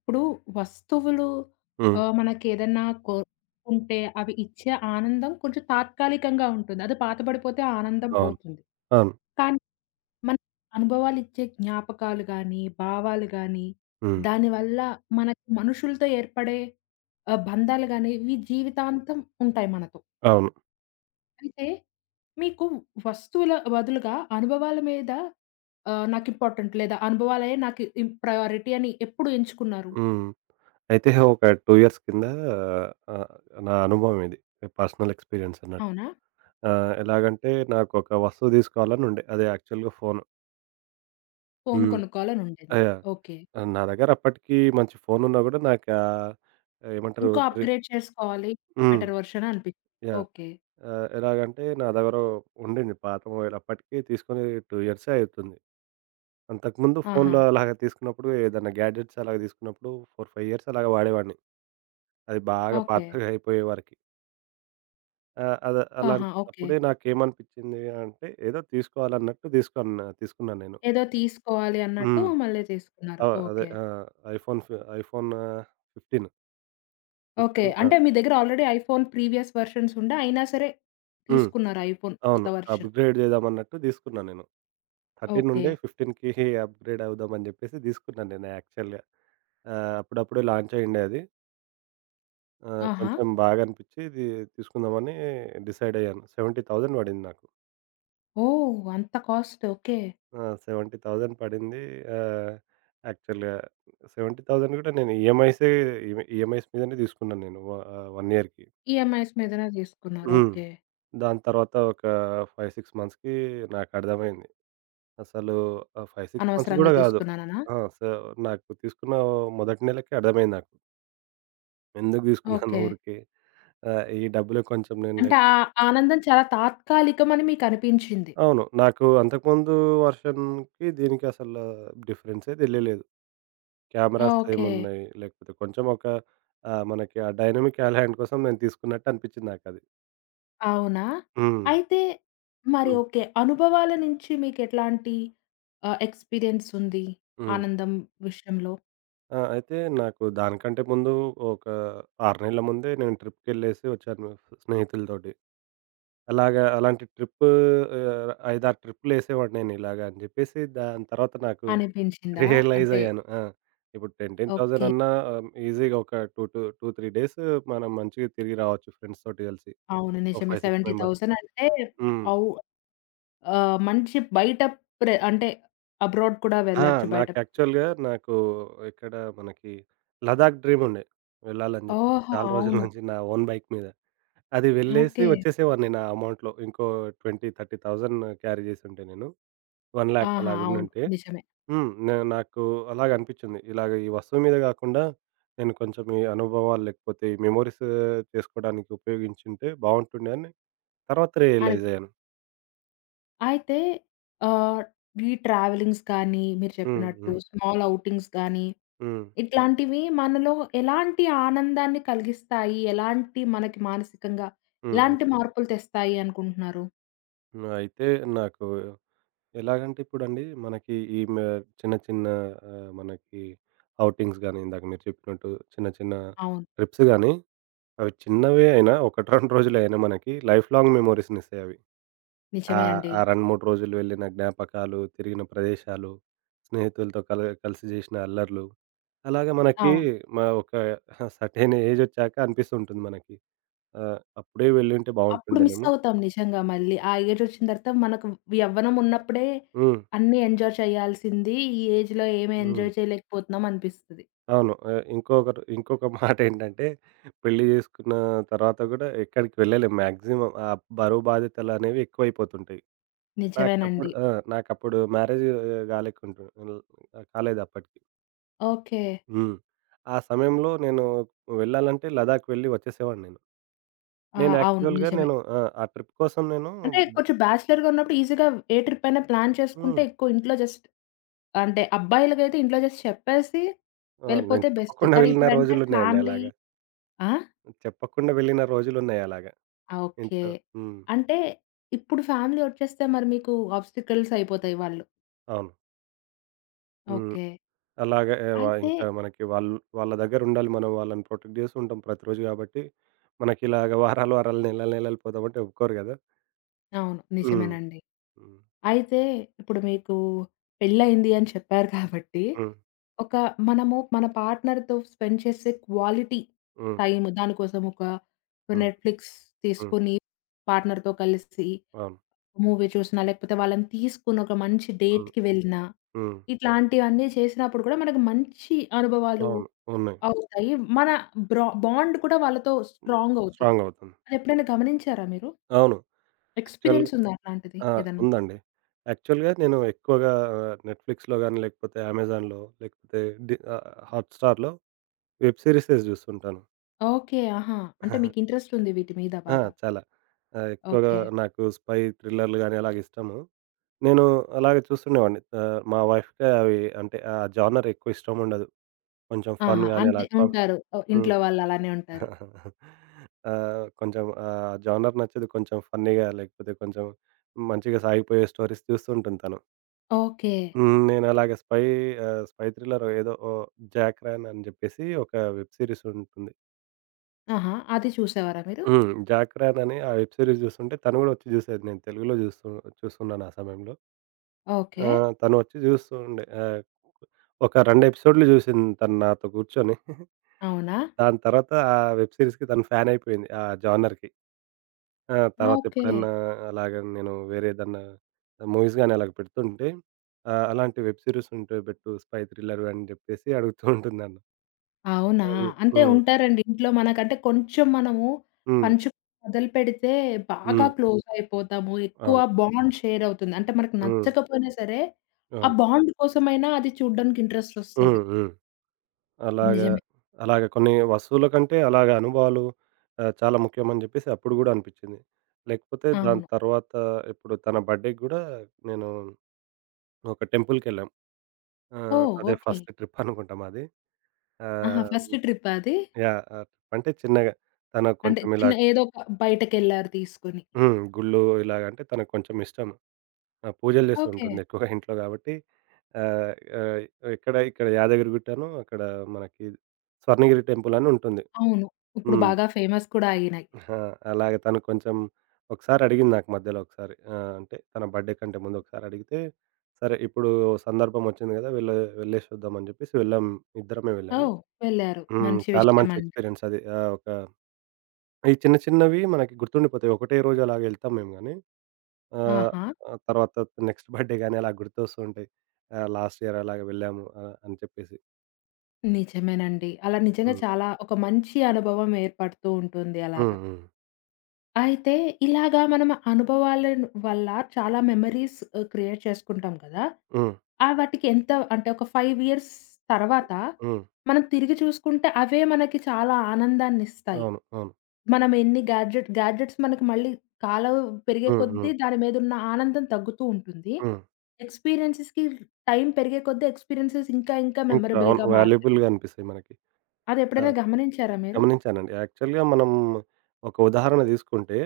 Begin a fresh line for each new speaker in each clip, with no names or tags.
ఇప్పుడు వస్తువులు
హ్మ్.
మనకేదన్నా కొ ఉంటే అవి ఇచ్చే ఆనందం కొంచెం తాత్కాలికంగా ఉంటుంది. అది పాతబడిపోతే ఆ ఆనందం
అవును.
పోతుంది.
అవును.
కానీ మన అనుభవాలిచ్చే జ్ఞాపకాలు గానీ, భావాలు గానీ,
హ్మ్.
దానివల్ల మనకి మనుషులతో ఏర్పడే బంధాలు గానీ, ఇవి జీవితాంతం ఉంటాయి మనతో.
అవును.
అయితే మీకు వస్తువుల బదులుగా అనుభవాల మీద నాకు ఇంపార్టెంట్ లేదా అనుభవాలే నాకు ప్రయారిటీ అని ఎప్పుడు ఎంచుకున్నారు?
హ్మ్. అయితే ఒక 2 ఇయర్స్ కింద ఆహ్, నా అనుభవం ఇది. పర్సనల్ ఎక్స్‌పీరియన్స్ అన్నట్టు.
అవునా?
ఎలాగంటే నాకొక వస్తువు తీసుకోవాలని ఉండే. అది యాక్చువల్‌గా ఫోను.
ఫోను
హ్మ్.
కొనుక్కోవాలనుండింది.
యాహ్!
ఓకే.
నా దగ్గర అప్పటికి మంచి ఫోనున్నా గూడా నాకా ఏమంటారు
ఇంకో అప్‌గ్రేడ్ చేసుకోవాలి.
హ్మ్.
బెటర్ వర్షన్ అనిపిచ్చింది.
యాహ్!
ఓకే.
ఎలాగంటే నా దగ్గర ఉండింది పాత మొబైల్. అప్పటికి తీసుకొని 2 ఇయర్సే అయితుంది. అంతకుముందు
ఆహా!
ఫోన్‌లో అలాగా తీసుకున్నప్పుడు ఏదైనా గ్యాడ్జెట్స్ అలాగా తీసుకున్నప్పుడు 4, 5 ఇయర్స్ అలాగా వాడేవాడిని. అది బాగా
ఓకే.
పాతగా అయిపోయే వరకి. ఆహ్, అద
ఆహా!
అలాంటి
ఓకే.
అప్పుడే నాకేమనిపించింది అంటే, ఏదో తీసుకోవాలన్నట్టు తీసుకున్నాను నేను.
ఏదో తీసుకోవాలి అన్నట్టు
హ్మ్.
మళ్ళీ తీసుకున్నారు.
ఆ! అదే
ఓకే.
ఐఫోన్ 15.
ఓకే.
15 ఆ!
అంటే మీ దగ్గర ఆల్రెడీ ఐఫోన్ ప్రీవియస్ వెర్షన్స్ ఉండే అయినా సరే
హ్మ్.
తీసుకున్నారు ఐఫోన్ కొత్త
అవును.
వెర్షన్.
అప్‌గ్రేడ్ చేద్దామన్నట్టు తీసుకున్నా నేను. 13
ఓకే.
నుండి 15కి అప్‌గ్రేడ్ అవుదామని చెప్పేసి తీసుకున్నాను నేను యాక్చువల్‌గా. అప్పుడప్పుడే లాంచ్ అయ్యుండే అది.
ఆహా!
కొంచెం బాగా అనిపించి ఇది తీసుకుందామని డిసైడ్ అయ్యాను. 70,000 పడింది నాకు.
ఓహ్! అంత కాస్ట్. ఓకే.
ఆ! 70,000 పడింది. ఆహ్, యాక్చువల్‌గా 70,000 కూడా నేను ఈఎంఐసే ఈఎంఐస్ మీదనే తీసుకున్నాను నేను. 1 ఇయర్‌కి.
ఈఎంఐస్ మీదనే తీసుకున్నారు.
హ్మ్.
ఓకే.
దాని తర్వాత ఒక 5, 6 మంత్స్‌కి నాకు అర్థమైంది. అసలు ఆ 5, 6 మంత్స్
అనవసరంగా
కూడా కాదు.
తీసుకున్నాననా?
ఆ! సో, నాకు తీసుకున్న మొదటి నెలకే అర్థమైంది నాకు. ఎందుకు తీసుకున్నాను
ఓకే.
ఊరికే ఈ డబ్బులు కొంచెం నేను
అంటే ఆ
లేకపోతే
ఆనందం చాలా తాత్కాలికమని మీకనిపించింది.
అవును. నాకు అంతకుముందు వర్షన్‌కి దీనికి అసలు డిఫరెన్సే తెలియలేదు. Cameras
okay.
ఏమున్నాయి? లేకపోతే కొంచెం ఒక మనకి ఆ డైనమిక్ హాల్ హ్యాండ్ కోసం నేను తీసుకున్నట్టు అనిపించింది నాకది.
అవునా?
హ్మ్.
అయితే మరి
హ్మ్.
ఓకే. అనుభవాల నుంచి మీకెట్లాంటి ఎక్స్‌పీరియన్స్ ఉంది?
హ్మ్.
ఆనందం విషయంలో
ఆ! అయితే నాకు దానికంటే ముందు ఒక 6 నెలల ముందే నేను ట్రిప్‌కెళ్ళేసి వచ్చాను స్నేహితులతోటి. అలాగా అలాంటి ట్రిప్పు 5, 6 ట్రిప్పులేసేవాడిని నేను ఇలాగ అని చెప్పేసి దాని తర్వాత నాకు
అనిపించిందా?
రియలైజ్
అంటే
అయ్యాను. ఆ! ఇప్పుడు 10, 10,000
ఓకే.
అన్నా ఈజీగా ఒక టూ టూ 2, 3 డేస్ మనం మంచిగా తిరిగి రావచ్చు ఫ్రెండ్స్‌తోటి కలిసి.
అవును.
ఓ
నిజమే.
5, 6 మెంబర్స్.
70,000 అంటే
హ్మ్.
ఔ మంచి బయట అంటే అబ్రాడ్ కూడా
ఆ!
వెళ్ళొచ్చు బయట
నాకు
ప్రదేశానికి
యాక్చువల్‌గా
కూడా.
నాకు ఇక్కడ మనకి లదాఖ్ డ్రీమ్ ఉండే వెళ్ళాలని జెప్పేసి.
ఓహో!
చాలా రోజుల
అవును.
నుంచి నా ఓన్ బైక్ మీద. అది వెళ్ళేసి
ఓకే.
వచ్చేసేవాడిని నా అమౌంట్‌లో. ఇంకో 20, 30,000 క్యారీ చేసుంటే నేను 1,00,000
ఆహా!
అలాగ
అవును.
ఉండుంటే
నిజమే.
హ్మ్. నాకు అలాగ అనిపిచ్చింది. ఇలాగ ఈ వస్తువు మీద గాకుండా నేను కొంచెం ఈ అనుభవాలు లేకపోతే ఈ మెమోరీస్ చేసుకోవడానికి ఉపయోగించుంటే బావుంటుండే అని తర్వాత రియలైజ్
అనిపి
అయ్యాను.
అయితే ఆహ్, ఈ ట్రావెలింగ్స్ కానీ, మీరు
హ్మ్.
చెప్పినట్టు
హ్మ్.
స్మాల్ ఔటింగ్స్ గానీ
హ్మ్.
ఇట్లాంటివి మనలో ఎలాంటి ఆనందాన్ని కలిగిస్తాయి? ఎలాంటి మనకి మానసికంగా
హ్మ్.
ఎలాంటి మార్పులు తెస్తాయి అనుకుంటున్నారు?
హ్మ్. అయితే నాకు ఎలాగంటే ఇప్పుడండి మనకి ఈ మ చిన్న చిన్న మనకి ఔటింగ్స్ గాని, ఇందాక మీరు చెప్పినట్టు చిన్న చిన్న
అవును.
ట్రిప్స్ గాని, అవి చిన్నవే అయినా 1, 2 రోజులే అయినా మనకి లైఫ్ లాంగ్ మెమోరీస్‌నిస్తాయి అవి.
నిజమే అండి.
ఆ 2, 3 రోజులు వెళ్ళిన జ్ఞాపకాలు, తిరిగిన ప్రదేశాలు, స్నేహితులతో కలిసి చేసిన అల్లర్లు, అలాగే మనకి
అవును.
ఒక సర్టెన్ ఏజొచ్చాక అనిపిస్తుంటుంది మనకి. అప్పుడే వెళ్ళుంటే
అప్పుడు మిస్
బావుంటుండేనేమో.
అవుతాం నిజంగా మళ్ళీ. ఆ ఏజ్ వచ్చిన తర్వాత మనకు యవ్వనం ఉన్నప్పుడే
హ్మ్.
అన్నీ ఎంజాయ్ చేయాల్సింది. ఈ ఏజ్‌లో ఏమి
హ్మ్.
ఎంజాయ్ చేయలేకపోతున్నాం అనిపిస్తది.
అవును. ఇంకొక మాటేంటంటే పెళ్లి జేసుకున్న తర్వాత గూడా ఎక్కడికి వెళ్ళలేం మాక్సిమం. ఆ బరువు బాధ్యతలనేవి ఎక్కువైపోతుంటాయి. నాకప్పుడు
నిజమేనండి.
ఆ! నాకప్పుడు మ్యారేజ్ గాలేకుంటు కాలేదప్పటికి.
ఓకే.
హ్మ్. ఆ సమయంలో నేను వెళ్ళాలంటే లదాఖ్ వెళ్ళి వచ్చేసేవాడిని నేను.
ఆ!
నేను
అవును.
యాక్చువల్‌గా
నిజమే.
నేను ఆ! ఆ ట్రిప్ కోసం నేను
అంటే
డ
కొంచెం బ్యాచిలర్‌గా ఉన్నప్పుడు ఈజీగా ఏ ట్రిప్ అయినా ప్లాన్ చేసుకుంటే
హ్మ్.
ఎక్కువ ఇంట్లో జస్ట్ అంటే అబ్బాయిలకైతే ఇంట్లో జస్ట్ చెప్పేసి
ఆ! నేను
వెళ్ళిపోతే బెస్ట్.
చెప్పకుండా
కానీ
వెళ్ళిన
ఇప్పుడంటే
రోజులున్నాయండి
ఫ్యామిలీ
అలాగా.
ఆ!
చెప్పకుండా వెళ్ళిన రోజులున్నాయి అలాగా
ఆ! ఓకే.
ఇంట్లో. హ్మ్.
అంటే ఇప్పుడు ఫ్యామిలీ ఒచ్చేస్తే మరి మీకు ఆబ్‌స్టికల్స్ అయిపోతాయి వాళ్ళు.
అవును. హ్మ్.
ఓకే.
అలాగే ఆహ్, వ
అయితే
ఇంకా మనకి వాళ్ళు వాళ్ళ దగ్గరుండాలి. మనం వాళ్ళని ప్రొటెక్ట్ చేస్తూ ఉంటాం ప్రతిరోజు కాబట్టి, మనకిలాగ వారాలు, వారాలు, నెలలు, నెలలు పోదామంటే ఒప్పుకోరు గదా!
అవును.
హ్మ్.
నిజమేనండి.
హ్మ్.
అయితే ఇప్పుడు మీకు పెళ్లయింది అని చెప్పారు కాబట్టి,
హ్మ్.
ఒక మనము మన పార్ట్నర్‌తో స్పెండ్ చేసే క్వాలిటీ
హ్మ్.
టైమ్ దానికోసం ఒక
హ్మ్.
నెట్‌ఫ్లిక్స్
హ్మ్.
తీసుకొని పార్ట్నర్‌తో కలిసి
అవును.
మూవీ చూసినా, లేకపోతే వాళ్ళని తీసుకొని ఒక మంచి
హ్మ్.
డేట్‌కి వెళ్ళినా,
హ్మ్.
ఇట్లాంటివన్నీ చేసినప్పుడు కూడా మనకు మంచి అనుభవాలు
అవును. ఉన్నాయి.
అవుతాయి. మన బాండ్ కూడా వాళ్ళతో
హ్మ్.
స్ట్రాంగ్ అవుతుంది.
స్ట్రాంగ్ అవుతుంది.
అదెప్పుడైనా గమనించారా మీరు?
అవును. యాక్చువల్‌గా
ఎక్స్‌పీరియన్స్ ఉందా అట్లాంటిది
ఆ!
ఏదన్నా?
ఉందండి. యాక్చువల్‌గా నేను ఎక్కువగా నెట్‌ఫ్లిక్స్‌లో గాని, లేకపోతే అమెజాన్‌లో లేకపోతే డి ఆహ్, హాట్‌స్టార్‌లో వెబ్ సీరీసెస్ జూస్తుంటాను.
ఓకే. ఆహా! అంటే మీకు ఇంట్రెస్ట్ ఉంది వీటి మీద
ఆ!
బాగా.
చాలా. ఎక్కువగా
ఓకే.
నాకు స్పై థ్రిల్లర్‌లు గాని అలాగిష్టము. నేను అలాగే చూస్తుండేవాడిని. మా వైఫ్‌కి అవి అంటే ఆ జానర్ ఎక్కువ ఇష్టం ఉండదు. కొంచెం ఫన్
ఆహా!
గాని అలా
అంతే ఉంటారు. ఓహ్!
హ్మ్.
ఇంట్లో వాళ్ళు అలానే ఉంటారు.
కొంచెం ఆ జానర్ నచ్చదు. కొంచెం ఫన్నీగా లేకపోతే కొంచెం మంచిగా సాగిపోయే స్టోరీస్ చూస్తూ ఉంటుంది తను.
ఓకే.
హ్మ్. నేను అలాగే స్పై ఆహ్, స్పై థ్రిల్లర్ ఏదో ఓ 'జాక్ రాన్' అని చెప్పేసి ఒక వెబ్ సిరీస్ ఉంటుంది.
ఆహా! అది చూసేవారా మీరు?
హ్మ్. 'జాక్ రాన్' అని ఆ వెబ్ సిరీస్ చూస్తుంటే తను కూడా వచ్చి చూసేది. నేను తెలుగులో చూస్తున్నాను ఆ సమయంలో. ఆ!
ఓకే.
తను వచ్చి చూస్తూ ఉండే. ఒక 2 ఎపిసోడ్‌లు చూసింది తను నాతో కూర్చొని.
అవునా?
దాని తర్వాత ఆ వెబ్ సీరీస్‌కి తను ఫ్యాన్ అయిపోయింది. ఆ జానర్‌కి. ఆ! తర్వాత
ఓకే.
ఎప్పుడన్నా అలాగా నేను వేరే ఏదన్నా మూవీస్ గాని అలాగ పెడుతుంటే, అలాంటి వెబ్ సీరీస్ ఉంటే పెట్టు స్పై థ్రిల్లర్ అని చెప్పేసి అడుగుతూ ఉంటుంది నన్ను.
అవునా?
అవును.
అంటే
హ్మ్.
ఉంటారండి. ఇంట్లో మనకంటే కొంచెం మనము
హ్మ్.
పంచుకోవడం మొదలుపెడితే బాగా
హ్మ్.
క్లోజ్ అయిపోతాము. ఎక్కువ
అవును.
బాండ్ షేర్ అవుతుంది. అంటే మనకు
హ్మ్.
నచ్చకపోయినా సరే, ఆ
అవును.
బాండ్ కోసమైనా అది చూడ్డానికి ఇంట్రెస్ట్ ఒస్తది.
హ్మ్. హ్మ్. అలాగా.
నిజమే.
అలాగ కొన్ని వస్తువుల కంటే అలాగ అనుభవాలు చాలా ముఖ్యమని జెప్పేసి అప్పుడు గూడా అనిపిచ్చింది. లేకపోతే దాని
అవును.
తర్వాత ఇప్పుడు తన బర్త్‌డేకి గూడా నేను ఒక టెంపుల్‌కెళ్ళాం.
ఓహ్!
అదే
ఓకే.
ఫస్ట్ ట్రిప్ అనుకుంటా మాది.
ఆహా!
ఆహ్,
ఫస్ట్ ట్రిప్పా అది?
యాహ్! అంటే చిన్నగా తనకు
అంటే
కొంచెం ఇలా
చిన్న ఏదో ఒక బయటకెళ్లారు తీసుకొని.
హ్మ్. గుళ్ళు ఇలాగ అంటే తనకు కొంచెం ఇష్టం. ఆ! పూజలు జేస్తూ
ఓకే.
ఉంటుంది ఎక్కువగా ఇంట్లో గాబట్టి ఆహ్, ఆహ్, ఇక్కడ యాదగిరిగుట్టను అక్కడ మనకి స్వర్ణగిరి టెంపుల్ అని ఉంటుంది.
అవును. ఇప్పుడు
హ్మ్.
బాగా ఫేమస్ కూడా అయినాయి.
అహా! అలాగే తను కొంచెం ఒకసారి అడిగింది నాకు మధ్యలో ఒకసారి. అంటే తన బర్త్‌డే కంటే ముందు ఒకసారి అడిగితే, సరే ఇప్పుడు సందర్భం వచ్చింది కదా! వెళ్ళేసి వద్దాం అని చెప్పేసి వెళ్ళాం. ఇద్దరమే వెళ్ళాము.
ఓహ్! వెళ్లారు.
హ్మ్.
మంచి
చాలా మంచి
విషయమండి.
ఎక్స్‌పీరియన్స్ అది. ఒక ఈ చిన్న చిన్నవి మనకి గుర్తుండిపోతాయి. ఒకటే రోజు అలాగ వెళ్తాం మేము గానీ, ఆహ్,
ఆహా!
ఆహ్, తర్వాత నెక్స్ట్ బర్త్‌డే గానీ అలా గుర్తొస్తూ ఉంటాయి. లాస్ట్ ఇయర్ అలాగ వెళ్ళాము అని చెప్పేసి.
నిజమేనండి. అలా నిజంగా
హ్మ్.
చాలా ఒక మంచి అనుభవం ఏర్పడుతూ ఉంటుంది అలాగా.
హ్మ్. హ్మ్.
అయితే ఇలాగా మనం అనుభవాలను వల్ల చాలా మెమరీస్ క్రియేట్ చేసుకుంటాం కదా!
హ్మ్.
ఆ వాటికి ఎంత అంటే ఒక 5 ఇయర్స్ తర్వాత
హ్మ్.
మనం తిరిగి చూసుకుంటే అవే మనకి చాలా ఆనందాన్నిస్తాయి.
అవును. అవును.
మనం ఎన్ని గాడ్జెట్స్ మనకు మళ్ళీ కాలం పెరిగే
హ్మ్.
కొద్దీ
హ్మ్.
దాని మీదున్న ఆనందం తగ్గుతూ ఉంటుంది.
హ్మ్.
ఎక్స్‌పీరియన్సెస్‌కి టైం పెరిగే కొద్దీ ఎక్స్‌పీరియన్సెస్ ఇంకా ఇంకా
ఇంకా అవును.
మెమరబుల్‌గా మారుతాయి.
వాల్యుబుల్‌గా అనిపిస్తాయి మనకి. ఆ!
అదెప్పుడైనా గమనించారా మీరు?
గమనించానండి. యాక్చువల్‌గా మనం ఒక ఉదాహరణ తీసుకుంటే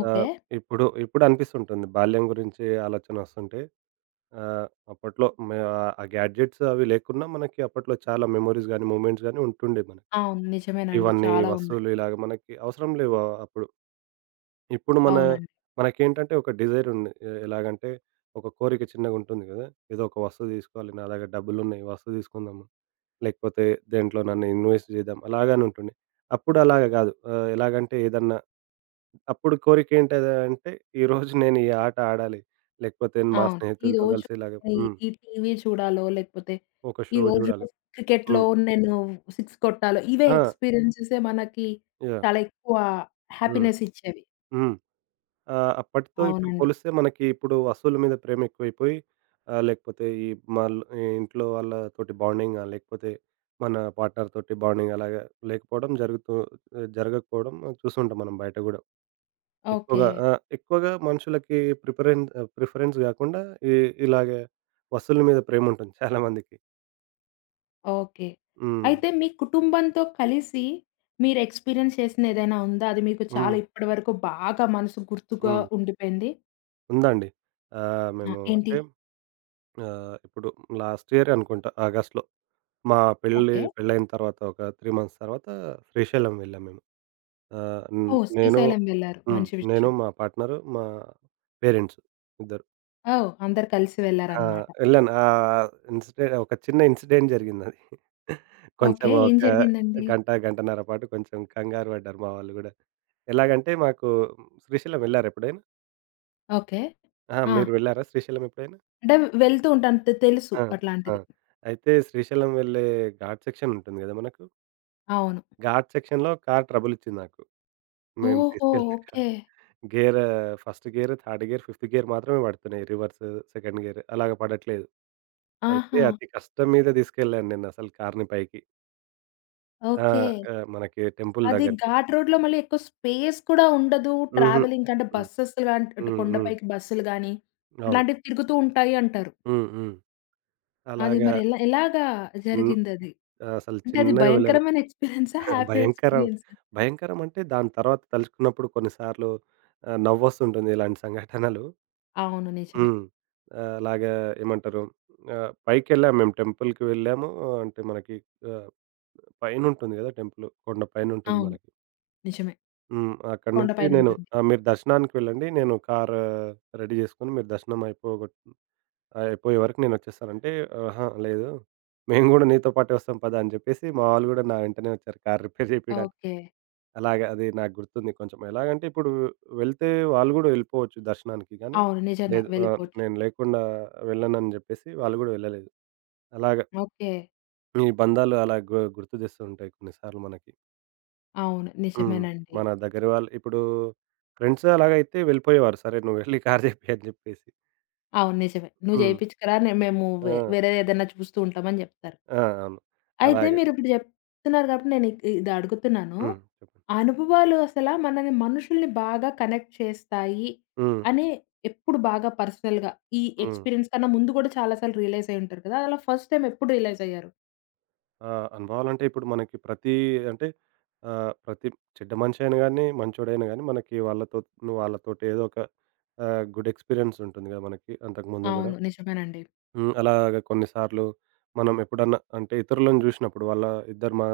ఓకే.
ఆహ్, ఇప్పుడు ఇప్పుడు అనిపిస్తుంటుంది బాల్యం గురించి ఆలోచనొస్తుంటే ఆహ్, అప్పట్లో ఆ గ్యాడ్జెట్స్ అవి లేకున్నా మనకి అప్పట్లో చాలా మెమోరీస్ గాని, మూమెంట్స్ గాని ఉంటుండే మనకి.
అవును. నిజమేనండి.
ఇవన్నీ
చాలా ఉన్నాయి.
వస్తువులు ఇలాగ మనకి అవసరం లేవు అప్పుడు. ఇప్పుడు
అవునండి.
మనకేంటంటే ఒక డిజైర్ ఉంది. ఎలాగంటే ఒక కోరిక చిన్నగుంటుంది కదా! ఏదో ఒక వస్తువు తీసుకోవాలి నా దగ్గర డబ్బులున్నాయి. ఈ వస్తువు తీసుకుందాం. లేకపోతే దేంట్లో నన్ను ఇన్వెస్ట్ చేద్దాం అలాగని ఉంటుండే. అప్పుడు అలాగ కాదు. ఎలాగంటే ఏదన్నా అప్పుడు కోరిక ఏంటంటే ఈరోజు నేను ఈ ఆట ఆడాలి. లేకపోతే మా
అవును.
స్నేహితులతో
ఈరోజు
కలిసి ఇలాగ
ఈ
హ్మ్.
ఈ టీవీ చూడాలో, లేకపోతే
ఒక షో
ఈరోజు
చూడాలి.
క్రికెట్‌లో
హ్మ్.
నేను 6 కొట్టాలో, ఇవే
ఆ!
ఎక్స్‌పీరియన్సెసే మనకి
యాహ్!
చాలా ఎక్కువ
హ్మ్.
హ్యాపీనెస్ ఇచ్చేవి.
హ్మ్. అప్పటితో ఇప్పుడు
అవునండి.
పోలిస్తే మనకి ఇప్పుడు వస్తువుల మీద ప్రేమ ఎక్కువైపోయి లేకపోతే ఈ మల్ ఇంట్లో వాళ్ళతోటి బాండింగ్ గాని, లేకపోతే మన పార్ట్నర్ తోటి బాండింగ్ అలాగా లేకపోవడం జరగకపోవడం చూస్తుంటాం మనం బయట గూడా.
ఓకే.
ఎక్కువగా ఆ! ఎక్కువగా మనుషులకి ప్రిఫరెన్స్ గాకుండా ఇ ఇలాగ వస్తువుల మీద ప్రేముంటుంది చాలా మందికి.
ఓకే.
హ్మ్.
అయితే మీ కుటుంబంతో కలిసి మీరు ఎక్స్‌పీరియన్స్ చేసింది ఏదైనా ఉందా? అది మీకు చాలా
హ్మ్.
ఇప్పటి వరకు బాగా మనసు గుర్తుగా
హ్మ్.
ఉండిపోయింది?
ఉందండి.
ఆ!
మేము
ఏంటి?
అంటే ఇప్పుడు లాస్ట్ ఇయరే అనుకుంటా ఆగస్ట్‌లో మా
ఓకే.
పెళ్లయిన తర్వాత ఒక 3 మంత్స్ తర్వాత శ్రీశైలం వెళ్ళాం మేము. హ్మ్.
ఓహ్!
నేను
శ్రీశైలం వెళ్లారు.
హ్మ్.
మంచి
నేను,
విషయం.
మా పార్ట్నరు, మా పేరెంట్స్ ఇద్దరు.
ఓహ్! అందరూ కలిసి
ఆ!
వెళ్లారనమాట.
వెళ్ళాను. ఆహ్, ఇన్సిడె ఒక చిన్న ఇన్సిడెంట్ జరిగిందది.
ఓకే.
కొంచెం
ఏం
ఒక
జరిగిందండి?
గంట, గంటన్నర పాటు కొంచెం కంగారు పడ్డారు మా వాళ్ళు గూడా. ఎలాగంటే మాకు శ్రీశైలం వెళ్లారా ఎప్పుడైనా?
ఓకే.
అహా!
ఆ!
మీరు వెళ్లారా శ్రీశైలం ఎప్పుడైనా?
అంటే వెళ్తూ ఉంటాను. తెలుసు
ఆ! ఆ!
అట్లాంటిది.
అయితే శ్రీశైలం వెళ్ళే ఘాట్ సెక్షన్ ఉంటుంది గదా! మనకు.
అవును.
ఘాట్ సెక్షన్‌లో కార్ ట్రబుల్ ఇచ్చింది నాకు. మేము
ఓహో!
తీసుకెళ్ళిన
okay.
Car. Gear first gear, third gear, fifth gear మాత్రమే పడుతున్నాయి. రివర్స్, సెకండ్ గేర్ అలాగ పడట్లేదు. అయితే
ఆహా!
అతి కష్టం మీద తీసుకెళ్ళాను నేనసలు కార్‌ని పైకి. ఆ!
ఓకే.
ఆ! మనకి టెంపుల్
అది
దగ్గరికి.
ఘాట్ రోడ్‌లో మళ్ళీ ఎక్కువ స్పేస్ కూడా ఉండదు.
హుహు.
ట్రావెలింగ్‌కి అంటే
హ్మ్.
బసెస్ లాంటి అటు
హ్మ్. హ్మ్.
కొండపైకి బస్సులు గాని,
అవును.
అట్లాంటివి తిరుగుతూ ఉంటాయి అంటారు.
హ్మ్. హ్మ్.
అది
అలాగా
మరి ఎలా ఎలాగా
చిన్
జరిగిందది?
అసలు
అంటే అది
చిన్నగా వెళ్ళాను.
భయంకరమైన ఎక్స్‌పీరియన్సా? హ్యాపీ
భయంకరం.
ఎక్స్‌పీరియన్సా?
భయంకరం అంటే దాని తర్వాత తలుచుకున్నప్పుడు కొన్ని సార్లు నవ్వొస్తుంటుంది ఇలాంటి సంఘటనలు.
అవును. నిజమే.
హ్మ్. అలాగా ఏమంటారు పైకెళ్ళాము మేము టెంపుల్‌కి వెళ్ళాము. అంటే మనకి ఆహ్, పైనుంటుంది గదా! టెంపుల్. కొండ పైనుంటుంది
అవును.
మనకి.
నిజమే.
హ్మ్. అక్కడి
కొండ
నుంచి నేను
పైనుంటుంది.
ఆ! మీరు దర్శనానికి వెళ్ళండి. నేను కారు రెడీ జేసుకొని మీరు దర్శనం అయిపోయే వరకు నేనొచ్చేస్తానంటే, "ఆహా! లేదు. మేము గూడా నీతో పాటే వస్తాం పద" అని జెప్పేసి మా వాళ్ళు గూడా నా వెంటనే వచ్చారు కారు రిపేర్ జేపియడానికి.
ఓకే.
అలాగా అది నాకు గుర్తుంది కొంచెం. ఎలాగంటే ఇప్పుడు వెళ్తే వాళ్ళు గూడా వెళ్ళిపోవచ్చు దర్శనానికి గానీ,
అవును. నిజంగా
లేదు
వెళ్ళిపోవచ్చు.
నేను లేకుండా వెళ్ళనని జెప్పేసి వాళ్ళు గూడా వెళ్ళలేదు. అలాగా
ఓకే.
ఈ బంధాలు అలా గుర్తు జేస్తూ ఉంటాయి కొన్నిసార్లు మనకి.
అవును.
హ్మ్.
నిజమేనండి.
మన దగ్గర వాళ్ళు ఇప్పుడు ఫ్రెండ్స్ అలాగైతే వెళ్ళిపోయేవారు. "సరే నువ్వు వెళ్లి కారు జెప్పి" అని జెప్పేసి.
అవును. నిజమే. "నువ్వు
హ్మ్.
చేపించుకురా నే మేము
ఆ!
వేరే ఏదైనా చూస్తూ ఉంటామని" చెప్తారు.
ఆ! అవును.
అయితే
అలాగే.
మీరిప్పుడు చెప్తున్నారు కాబట్టి నేను ఇది అడుగుతున్నాను.
హ్మ్. చెప్పండి.
అనుభవాలు అసల మనల్ని మనుషుల్ని బాగా కనెక్ట్ చేస్తాయి
హ్మ్.
అని ఎప్పుడు బాగా పర్సనల్‌గా ఈ
హ్మ్.
ఎక్స్‌పీరియన్స్ కన్నా ముందు కూడా చాలా సార్లు రియలైజ్ అయ్యి ఉంటారు కదా! అలా ఫస్ట్ టైమ్ ఎప్పుడు రియలైజ్ అయ్యారు?
ఆ! అనుభవాలంటే ఇప్పుడు మనకి ప్రతి అంటే ప్రతి చెడ్డ మనిషి అయినా గాని, మంచోడైనా గాని మనకి వాళ్ళతోటి ఏదో ఒక గుడ్ ఎక్స్‌పీరియన్స్ ఉంటుంది గదా! మనకి అంతకుముందు గూడా.
అవును. నిజమేనండి.
హ్మ్. అలాగ కొన్ని సార్లు మనం ఎప్పుడన్నా అంటే ఇతరులను జూసినప్పుడు వాళ్ళ ఇద్దరి మ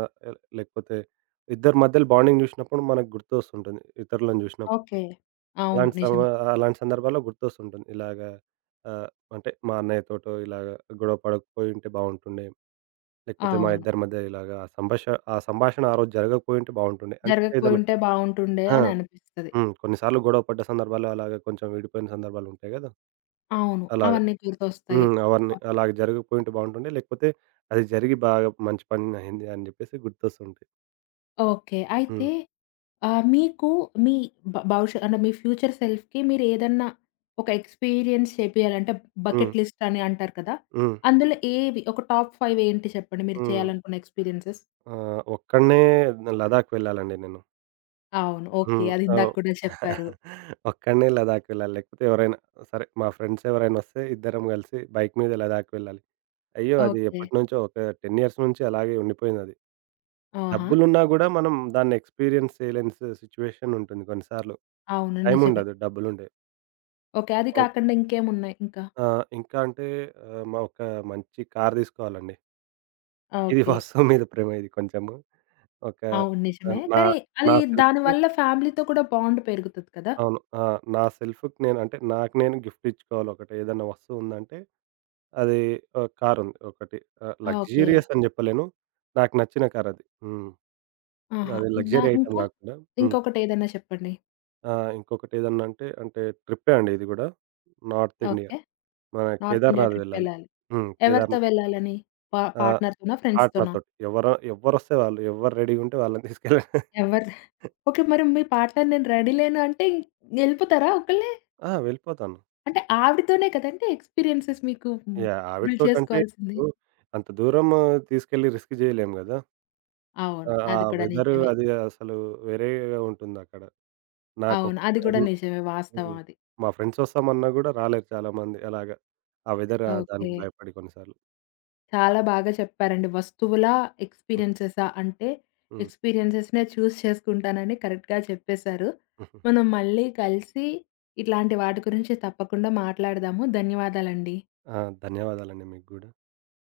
లేకపోతే ఇద్దరి మధ్యలో బాండింగ్ జూసినప్పుడు మనకు గుర్తొస్తుంటుంది. ఇతరులను జూసినప్పుడు.
ఓకే. అవును.
అలాంటి సమ
నిజమే.
అలాంటి సందర్భాల్లో గుర్తొస్తుంటుంది. ఇలాగ ఆహ్, అంటే మా అన్నయ్యతోటో ఇలాగ గొడవ పడకపోయుంటే బావుంటుండే. లేకపోతే మా
అవును.
ఇద్దరి మధ్య ఇలాగా ఆ సంభాషణ ఆ రోజు జరగకపోయుంటే బావుంటుండే. అంటే ఏదన్నా
జరగకపోయుంటే బావుంటుండే
ఆ!
అని అనిపిస్తది.
హ్మ్. కొన్నిసార్లు గొడవ పడ్డ సందర్భాలు అలాగే కొంచెం విడిపోయిన సందర్భాలు ఉంటాయి గదా!
అవును.
అలాగా.
అవన్నీ గుర్తొస్తాయి.
హ్మ్. అవన్నీ
అవును.
అలాగ జరగకపోయుంటే బావుంటుండే. లేకపోతే అది జరిగి బాగా మంచి పని అయింది అని జెప్పేసి గుర్తొస్తుంటాయి.
ఓకే. అయితే
హ్మ్.
మీకు మీ భవిష్య అంటే మీ ఫ్యూచర్ సెల్ఫ్‌కి మీరేదన్నా ఒక ఎక్స్‌పీరియన్స్ చేపియాలంటే
హ్మ్.
బకెట్ లిస్ట్ అని అంటారు కదా!
హ్మ్.
అందులో ఏవి ఒక టాప్ 5 ఏంటి చెప్పండి మీరు
హ్మ్.
చేయాలనుకున్న ఎక్స్‌పీరియన్సెస్?
ఒక్కడినే లదాఖ్ వెళ్ళాలండి నేను.
అవును. ఓకే.
హ్మ్.
అది ఇందాక
అవ్
కూడా చెప్పారు.
ఒక్కడినే లదాఖ్ వెళ్ళాలి. లేకపోతే ఎవరైనా సరే మా ఫ్రెండ్స్ ఎవరైనా వస్తే ఇద్దరం గలిసి బైక్ మీద లదాఖ్ వెళ్ళాలి. అయ్యో! అది
ఓకే.
ఎప్పటినుంచో ఒక 10 ఇయర్స్ నుంచి అలాగే ఉండిపోయిందది.
ఆహా!
డబ్బులున్నా గూడా మనం దాన్ని ఎక్స్‌పీరియన్స్ చేయలేని సిట్యుయేషన్ ఉంటుంది కొన్నిసార్లు.
అవును.
టైం
నిజమే.
ఉండదు డబ్బులుండే.
ఓకే. అది
ఓహ్!
కాకుండా ఇంకేమున్నాయి ఇంకా?
ఆ! ఇంకా అంటే ఆహ్, మ ఒక మంచి కార్ తీసుకోవాలండి. ఇది
ఓకే.
వాస్తవం మీద ప్రేమ ఇది కొంచెము. ఒక
అవును. నిజమే.
నా
కానీ అది
నా సెల్ఫ్‌కి
దానివల్ల ఫ్యామిలీతో కూడా బాండ్ పెరుగుతది కదా!
అవును. ఆ! నా సెల్ఫ్‌కి నేను అంటే నాకు నేను గిఫ్ట్ ఇచ్చుకోవాలి ఒకటి ఏదైనా వస్తువు ఉందంటే అది కార్ ఉంది ఒకటి.
ఓకే.
లగ్జూరియస్ అని చెప్పలేను. నాకు నచ్చిన కార్ అది. హ్మ్.
ఆహా!
అది లగ్జరీ ఐటెమ్
ఇంకా?
గాకుండా హ్మ్.
ఇంకొకటేదైనా చెప్పండి.
ఆ! ఇంకొకటేదన్నంటే అంటే అంటే ట్రిప్పే అండి ఇది గూడా. North India.
ఓకే.
మన
నార్త్ ఇండియా
కేదార్‌నాథ్ వెళ్ళాలి.
ట్రిప్పెళ్ళాలి.
హ్మ్.
ఎవరితో
కేదార్‌నాథ్
వెళ్ళాలని?
ఆహ్,
పార్ట్‌నర్‌తోనా? ఫ్రెండ్స్‌తోనా?
పార్ట్‌నర్‌తోటి. ఎవ్వరొస్తే వాళ్ళు, ఎవరు రెడీగుంటే వాళ్ళని తీసుకెళ్ళండి.
ఎవరు ఓకే. మరి మీ పార్ట్‌నర్ నేను రెడీ లేను అంటే యెళ్ళిపోతారా ఒక్కళ్ళే?
ఆ! వెళ్ళిపోతాను.
అంటే ఆవిడతోనే కదండీ ఎక్స్‌పీరియన్సెస్ మీకు
యాహ్!
బిల్డ్
ఆవిడతోటంటే
చేసుకోవాల్సింది.
ఇప్పుడు అంత దూరం ఆ, తీసుకెళ్ళి రిస్క్ జేయలేం గదా!
అవును.
ఆ! ఆ
అది కూడా
వెదరు
నిజమే.
అది అసలు వేరేగా ఉంటుందక్కడ.
అవును.
నాకొక్
అది కూడా
హ్మ్.
నిజమే. వాస్తవం
హ్మ్.
అది.
మా ఫ్రెండ్స్ ఒస్తామన్నా గూడా రాలేరు చాలామంది అలాగా. ఆ వెదర్
ఓకే.
దానికి భయపడి కొన్ని సార్లు.
చాలా బాగా చెప్పారండి. వస్తువులా?
హ్మ్.
ఎక్స్‌పీరియన్సెసా? అంటే
హ్మ్.
ఎక్స్‌పీరియన్సెస్‌నే చూజ్ చేసుకుంటానని కరెక్ట్‌గా చెప్పేశారు. మనం మళ్ళీ కలిసి ఇట్లాంటి వాటి గురించి తప్పకుండా మాట్లాడదాము. ధన్యవాదాలండి.
ఆ! ధన్యవాదాలండి మీకు గూడా.